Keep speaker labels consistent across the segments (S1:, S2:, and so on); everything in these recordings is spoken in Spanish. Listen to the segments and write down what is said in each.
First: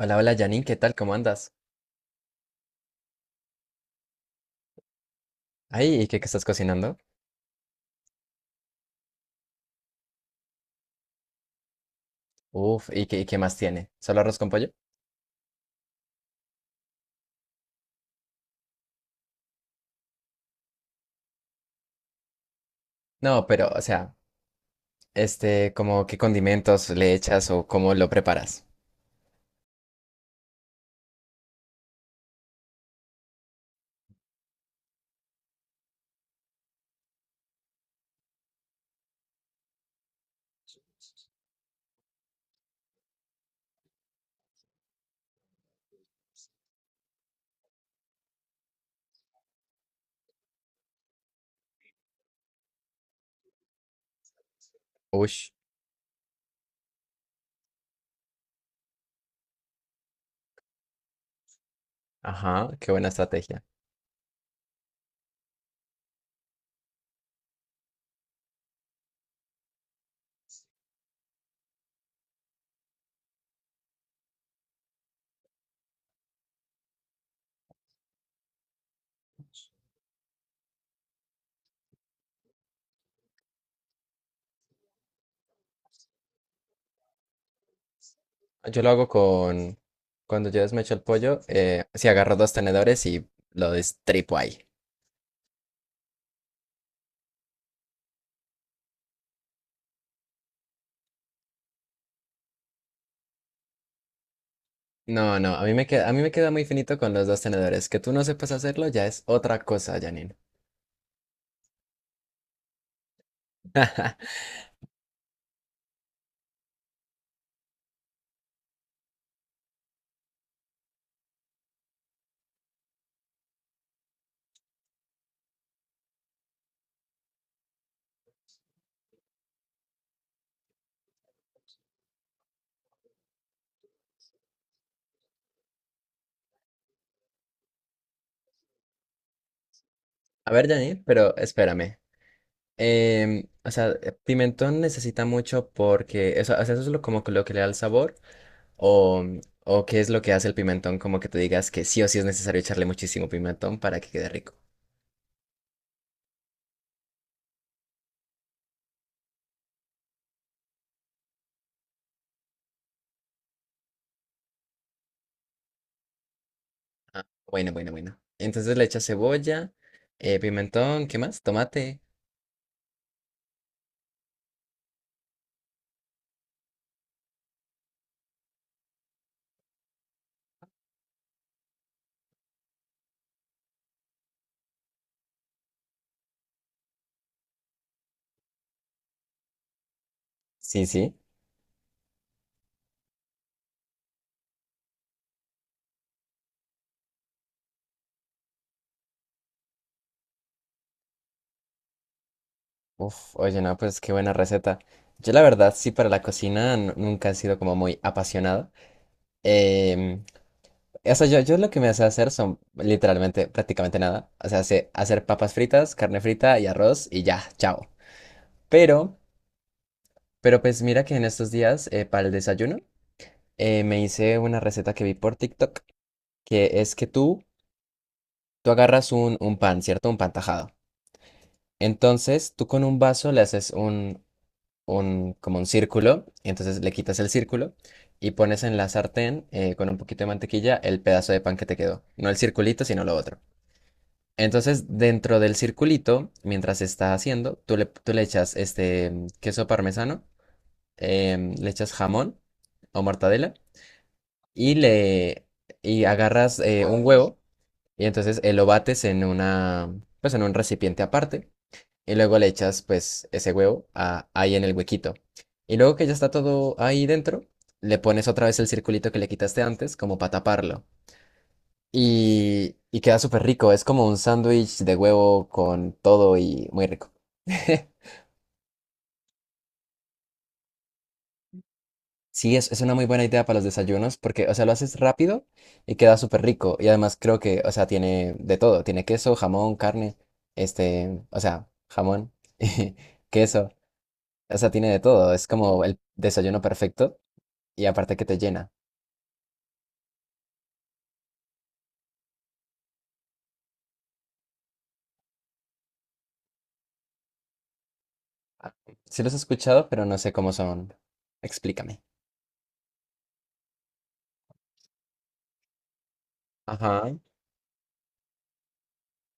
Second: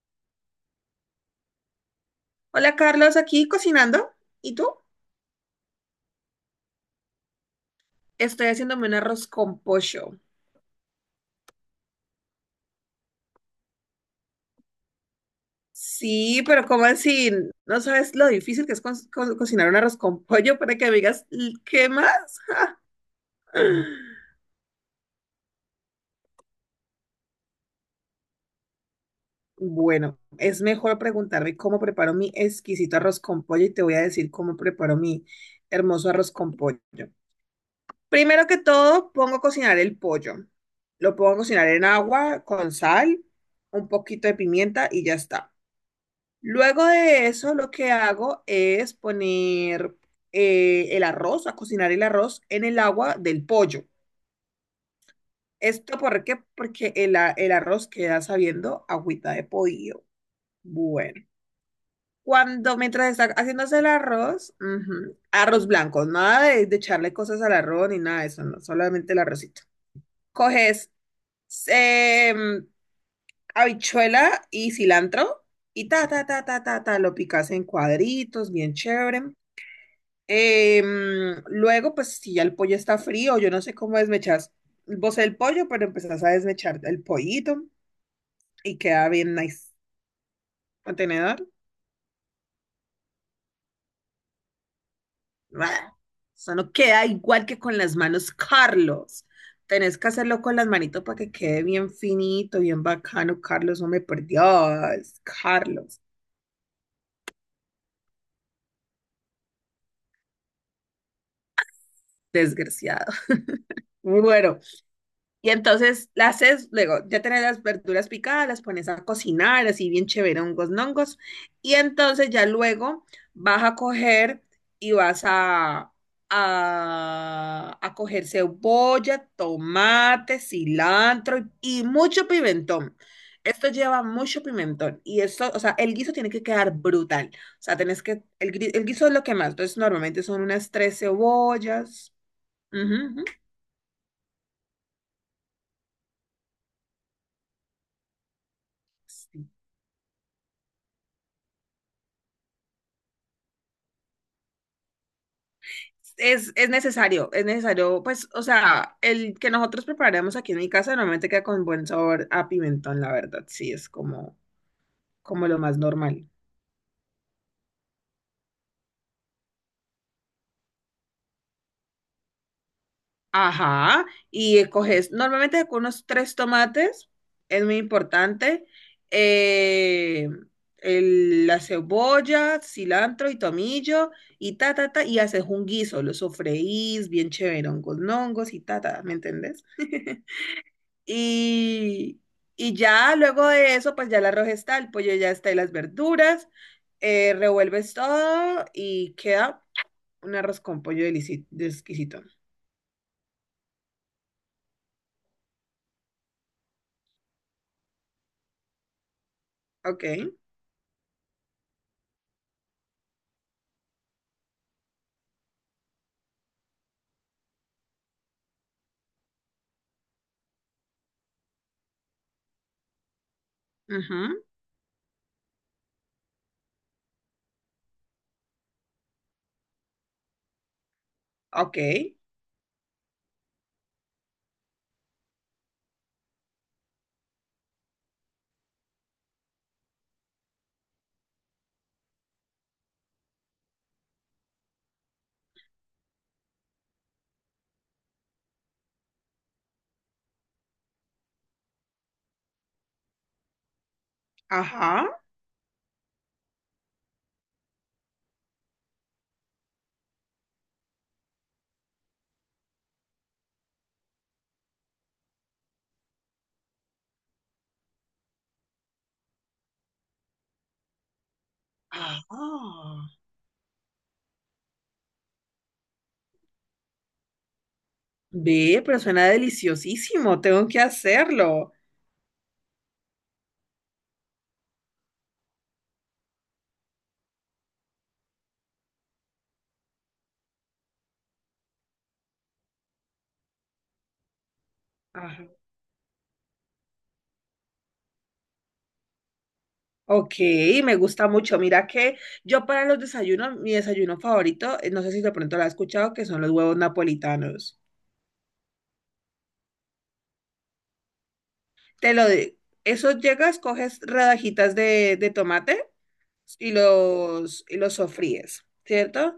S1: Hola, hola Janine, ¿qué tal? ¿Cómo andas?
S2: Hola Carlos, aquí cocinando. ¿Y tú?
S1: Ay, ¿y qué estás cocinando?
S2: Estoy haciéndome un arroz con pollo.
S1: Uf, ¿y qué más tiene? ¿Solo arroz con pollo?
S2: Sí, pero ¿cómo así? ¿No sabes lo difícil que es cocinar un arroz con pollo para que me digas "L- qué más?
S1: No, pero, o sea, este, como qué condimentos le echas o cómo lo preparas.
S2: Bueno, es mejor preguntarme cómo preparo mi exquisito arroz con pollo y te voy a decir cómo preparo mi hermoso arroz con pollo. Primero que todo, pongo a cocinar el pollo. Lo pongo a cocinar en agua con sal, un poquito de pimienta y ya está. Luego de eso, lo que hago es poner el arroz, a cocinar el arroz en el agua del pollo.
S1: Ush,
S2: ¿Esto por qué? Porque el arroz queda sabiendo agüita de pollo. Bueno,
S1: ajá,
S2: cuando
S1: qué buena
S2: mientras está
S1: estrategia.
S2: haciéndose el arroz, ujú, arroz blanco, nada de echarle cosas al arroz ni nada de eso, no, solamente el arrocito. Coges em, habichuela y cilantro y ta, ta, ta, ta, ta, ta, lo picas en cuadritos, bien chévere. Em, luego, pues si ya el pollo está frío, yo no sé cómo desmechas vos el pollo, pero empezás a desmechar el pollito y
S1: Yo lo hago
S2: queda bien nice.
S1: con, cuando yo desmecho el pollo,
S2: Contenedor.
S1: sí agarro dos tenedores y lo destripo ahí.
S2: ¡Bah! Eso no queda igual que con las manos, Carlos. Tenés que hacerlo con las manitos para que quede bien finito, bien bacano, Carlos. No me perdías,
S1: No, no, a mí me
S2: Carlos.
S1: queda, a mí me queda muy finito con los dos tenedores. Que tú no sepas hacerlo ya es otra cosa, Janine.
S2: Desgraciado. Bueno. Y entonces las haces, luego ya tenés las verduras picadas, las pones a cocinar, así bien chévere, hongos, nongos. Y entonces ya luego vas a coger y a coger cebolla, tomate, cilantro y mucho pimentón. Esto lleva mucho pimentón y esto, o sea, el guiso tiene que quedar brutal. O sea, tenés que, el guiso es lo que más, entonces normalmente son
S1: A ver,
S2: unas tres
S1: Janine, pero espérame.
S2: cebollas. Ujú,
S1: O sea, pimentón necesita mucho porque eso, o sea, eso es lo, como que lo que le da el sabor o,
S2: ujú.
S1: o qué es lo que hace el pimentón, como que tú digas que sí o sí es necesario echarle muchísimo pimentón para que quede rico.
S2: Es necesario, es necesario, pues, o sea, el que nosotros preparamos aquí en mi casa normalmente queda con buen sabor a pimentón, la verdad, sí, es como, como lo más normal.
S1: Ah, bueno, bueno, bueno. Entonces le echas cebolla, pimentón, ¿qué más? Tomate.
S2: Ajá, y coges normalmente con unos tres tomates, es muy importante, eh, la cebolla, cilantro y tomillo, y ta, ta, ta, y haces un guiso, lo sofreís bien chévere, hongos, hongos y ta, ta, ¿me entendés?
S1: Sí, sí.
S2: Y, y ya luego de eso, pues ya el arroz está, el pollo ya está y las verduras. Revuelves todo y queda un arroz con pollo de exquisito.
S1: Uf, oye, no, pues qué buena receta. Yo la verdad sí para la cocina nunca he sido como muy apasionado.
S2: Ok.
S1: Em, O sea, yo lo que me hace hacer son literalmente prácticamente nada. O sea, sé hacer papas fritas, carne frita y arroz y ya, chao. Pero, pero pues mira que en estos días para el desayuno me hice
S2: Ujú.
S1: una receta que vi por TikTok, que es que tú agarras un pan, ¿cierto? Un pan tajado.
S2: Ok.
S1: Entonces tú con un vaso le haces como un círculo, y entonces le quitas el círculo y pones en la sartén con un poquito de mantequilla el pedazo de pan que te quedó. No el circulito, sino lo otro. Entonces, dentro del circulito, mientras se está haciendo, tú le echas este queso parmesano, le echas jamón o mortadela y
S2: Ajá.
S1: le y agarras un huevo y entonces lo bates en una pues en un recipiente aparte y luego le echas pues ese huevo ahí en el huequito. Y luego que ya está todo ahí dentro, le pones otra vez el circulito que le quitaste antes como para taparlo
S2: Ah,
S1: y queda súper rico. Es como un sándwich de huevo con todo y muy rico.
S2: ve, pero suena deliciosísimo. Tengo que hacerlo.
S1: Sí, es una muy buena idea para los desayunos porque, o sea, lo haces rápido y queda súper rico. Y además creo que, o sea, tiene de todo. Tiene queso, jamón, carne, este, o sea, jamón, y queso. O sea, tiene de todo. Es
S2: Ajá.
S1: como el desayuno perfecto y aparte que te llena.
S2: Ok, me gusta mucho. Mira que yo para los desayunos, mi desayuno favorito, no sé si de pronto lo has escuchado, que son los huevos napolitanos.
S1: Ah, sí los he escuchado, pero no sé cómo son. Explícame.
S2: Te lo digo. Eso llegas, coges rodajitas de tomate y
S1: Ajá,
S2: y los sofríes, ¿cierto?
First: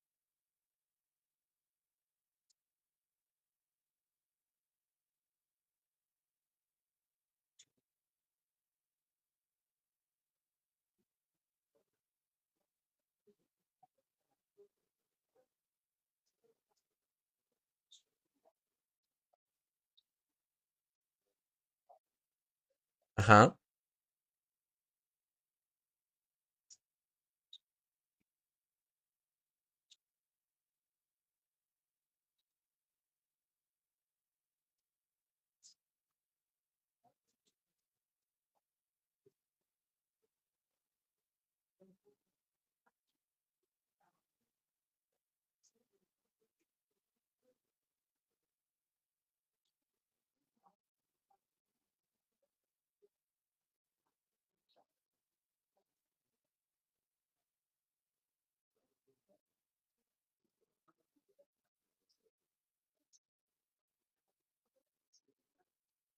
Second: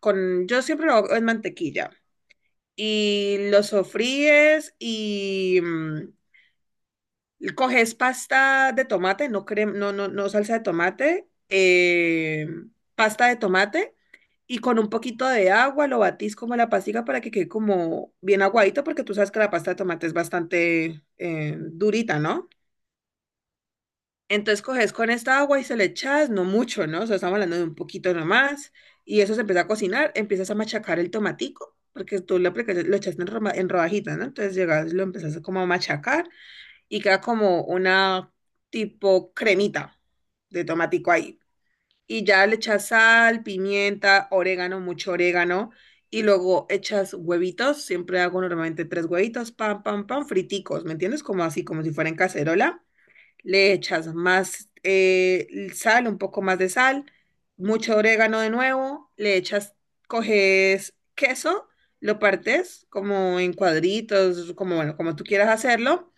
S2: Con, yo siempre lo hago en mantequilla. Y los sofríes y coges pasta de tomate, no, salsa de tomate, pasta de tomate y con un poquito de agua lo batís como la pastica para que quede como bien aguadito porque tú sabes que la pasta de tomate es bastante durita, ¿no?
S1: ajá.
S2: Entonces coges con esta agua y se le echas, no mucho, ¿no? O sea, estamos hablando de un poquito nomás. Y eso se empieza a cocinar, empiezas a machacar el tomatico, porque lo echaste en rodajitas, ¿no? Entonces llegas, lo empiezas como a machacar y queda como una tipo cremita de tomatico ahí. Y ya le echas sal, pimienta, orégano, mucho orégano. Y luego echas huevitos, siempre hago normalmente tres huevitos, pam, pam, pam, friticos, ¿me entiendes? Como así, como si fuera en cacerola le echas más sal, un poco más de sal, mucho orégano de nuevo, le echas, coges queso, lo partes como en cuadritos, como, bueno, como tú quieras hacerlo.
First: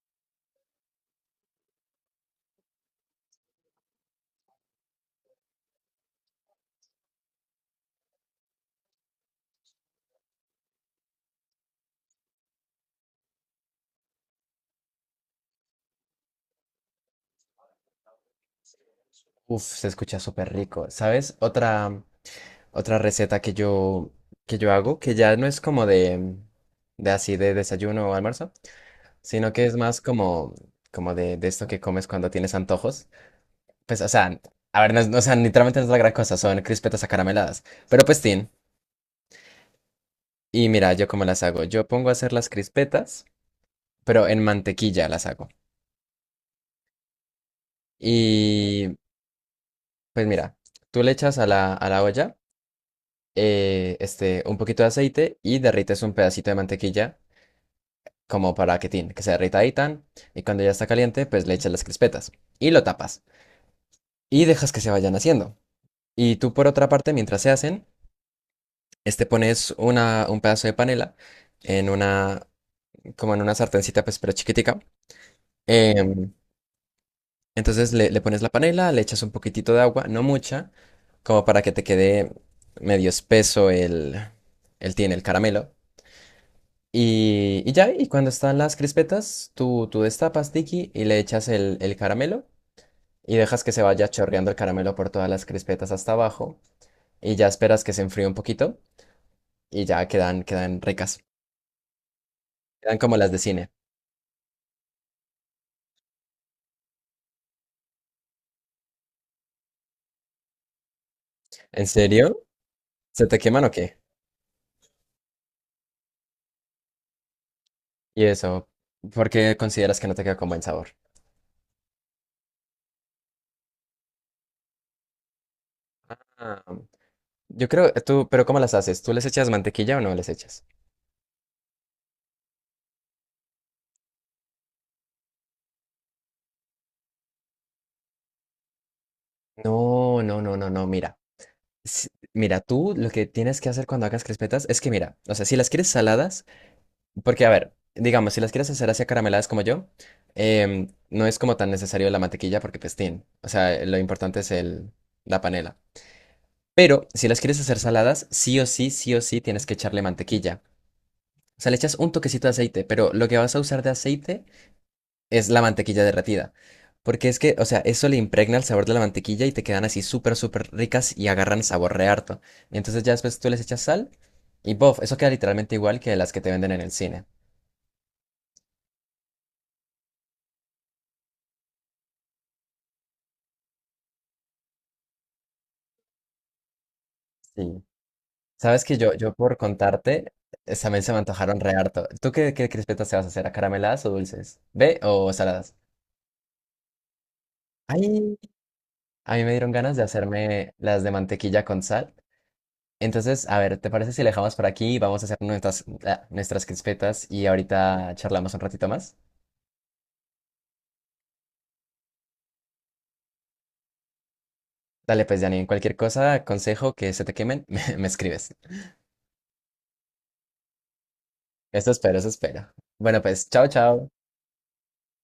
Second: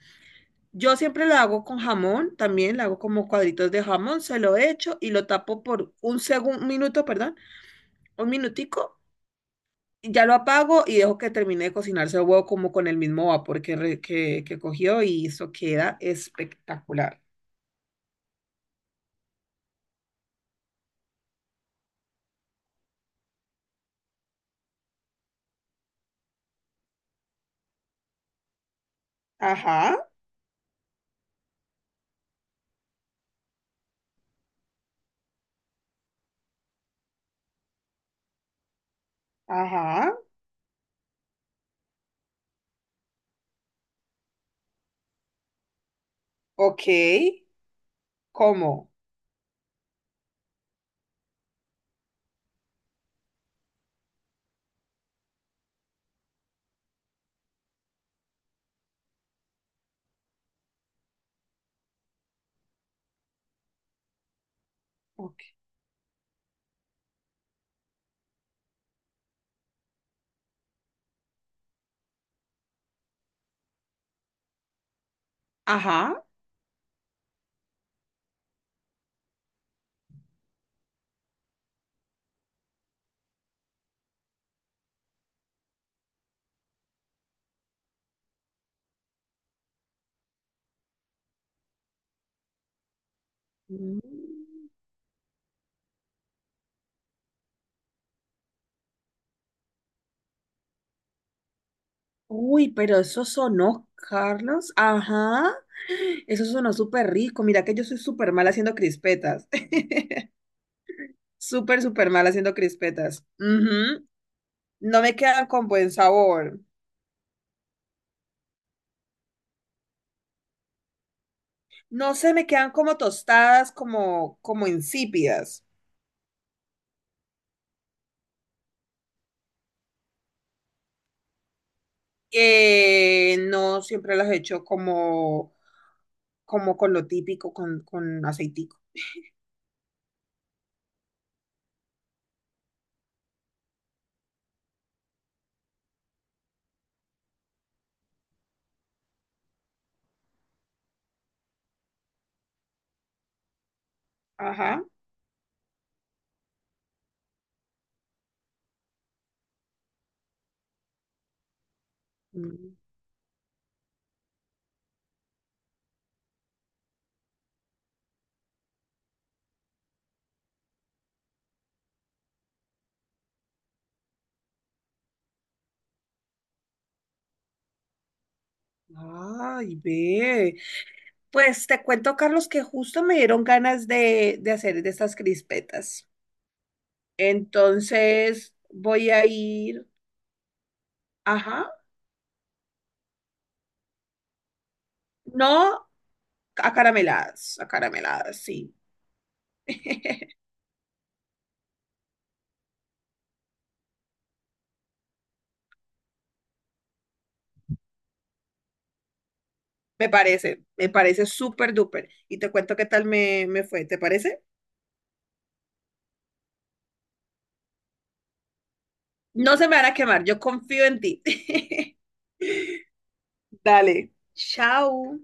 S2: Yo siempre lo hago con jamón, también lo hago como cuadritos de jamón, se lo echo y lo tapo por un segundo, un minuto, perdón, un minutico, y ya lo apago y dejo que termine de cocinarse el huevo como con el mismo vapor que cogió y eso queda espectacular.
S1: Uf, se escucha súper rico. ¿Sabes? Otra receta que yo hago, que ya no es como de así de desayuno o almuerzo, sino que es más
S2: Ajá,
S1: como, como de esto que comes cuando tienes antojos. Pues, o sea, a ver, no, no, o sea, literalmente no es la gran cosa, son crispetas acarameladas. Pero pues, tin.
S2: ajá.
S1: Y mira, yo cómo las hago. Yo pongo a hacer las crispetas, pero en mantequilla las hago.
S2: Ok,
S1: Y
S2: ¿cómo?
S1: pues mira, tú le echas a a la olla este, un poquito de aceite y derrites un pedacito de mantequilla como para que, tin, que se derrita ahí tan, y cuando ya está caliente, pues le echas las crispetas y lo tapas y dejas que se vayan
S2: Ok.
S1: haciendo. Y tú por otra parte, mientras se hacen, este pones un pedazo de panela en como en una sartencita, pues pero chiquitica.
S2: Ajá.
S1: Em, entonces le pones la panela, le echas un poquitito de agua, no mucha, como para que te quede medio espeso el tin, el caramelo. Y ya, y cuando están las crispetas, tú destapas, Tiki, y le echas el caramelo y dejas que se
S2: Mm.
S1: vaya chorreando el caramelo por todas las crispetas hasta abajo y ya esperas que se enfríe un poquito y ya quedan, quedan ricas.
S2: Uy,
S1: Quedan
S2: pero
S1: como
S2: eso
S1: las de cine.
S2: sonó, Carlos. Ajá. Eso sonó súper rico. Mira que yo soy súper mal haciendo crispetas. Súper,
S1: ¿En
S2: súper mal
S1: serio?
S2: haciendo crispetas.
S1: ¿Se te queman o qué?
S2: Ujú. No me quedan con buen sabor.
S1: Y eso, ¿por qué consideras que no te queda con buen sabor?
S2: No se me quedan como tostadas, como, como insípidas.
S1: Ah, yo creo, tú, pero ¿cómo las haces? ¿Tú les echas mantequilla o no les echas?
S2: No siempre las he hecho como, como con lo típico, con aceitico.
S1: No, no, no, no, no, mira. si- Mira, tú lo que tienes que hacer cuando hagas crispetas es que, mira, o sea, si las quieres saladas, porque, a ver, digamos, si las quieres hacer así carameladas como yo, no es como tan necesario la mantequilla porque pestín. O sea, lo importante es
S2: Ajá.
S1: el, la panela. Pero si las quieres hacer saladas, sí o sí tienes que echarle mantequilla. O sea, le echas un toquecito de
S2: Mm.
S1: aceite, pero lo que vas a usar de aceite es la mantequilla derretida. Porque es que, o sea, eso le impregna el sabor de la mantequilla y te quedan así súper, súper ricas y agarran sabor re harto. Y entonces ya después tú les echas sal y bof, eso queda literalmente igual que las que te venden en el cine.
S2: Ay, ve. Pues te cuento, Carlos, que justo me dieron ganas de hacer de estas crispetas.
S1: Sí.
S2: Entonces
S1: Sabes que
S2: voy
S1: yo,
S2: a
S1: yo por
S2: ir,
S1: contarte, también se me antojaron
S2: ajá,
S1: re harto. ¿Tú qué crispetas te vas a hacer? ¿A carameladas o dulces? ¿Ve o saladas?
S2: no acarameladas,
S1: Ay,
S2: acarameladas, sí.
S1: a mí me dieron ganas de hacerme las de mantequilla con sal. Entonces, a ver, ¿te parece si la dejamos por aquí? Vamos a hacer nuestras, ah, nuestras crispetas y ahorita charlamos un ratito más.
S2: Me parece súper duper. Y te cuento qué tal me fue, ¿te parece?
S1: Dale, pues, Janine, cualquier cosa, consejo que se te quemen, me escribes.
S2: No se me van a quemar, yo confío en ti.
S1: Eso espero, eso espero. Bueno, pues, chao, chao.
S2: Dale. Chao.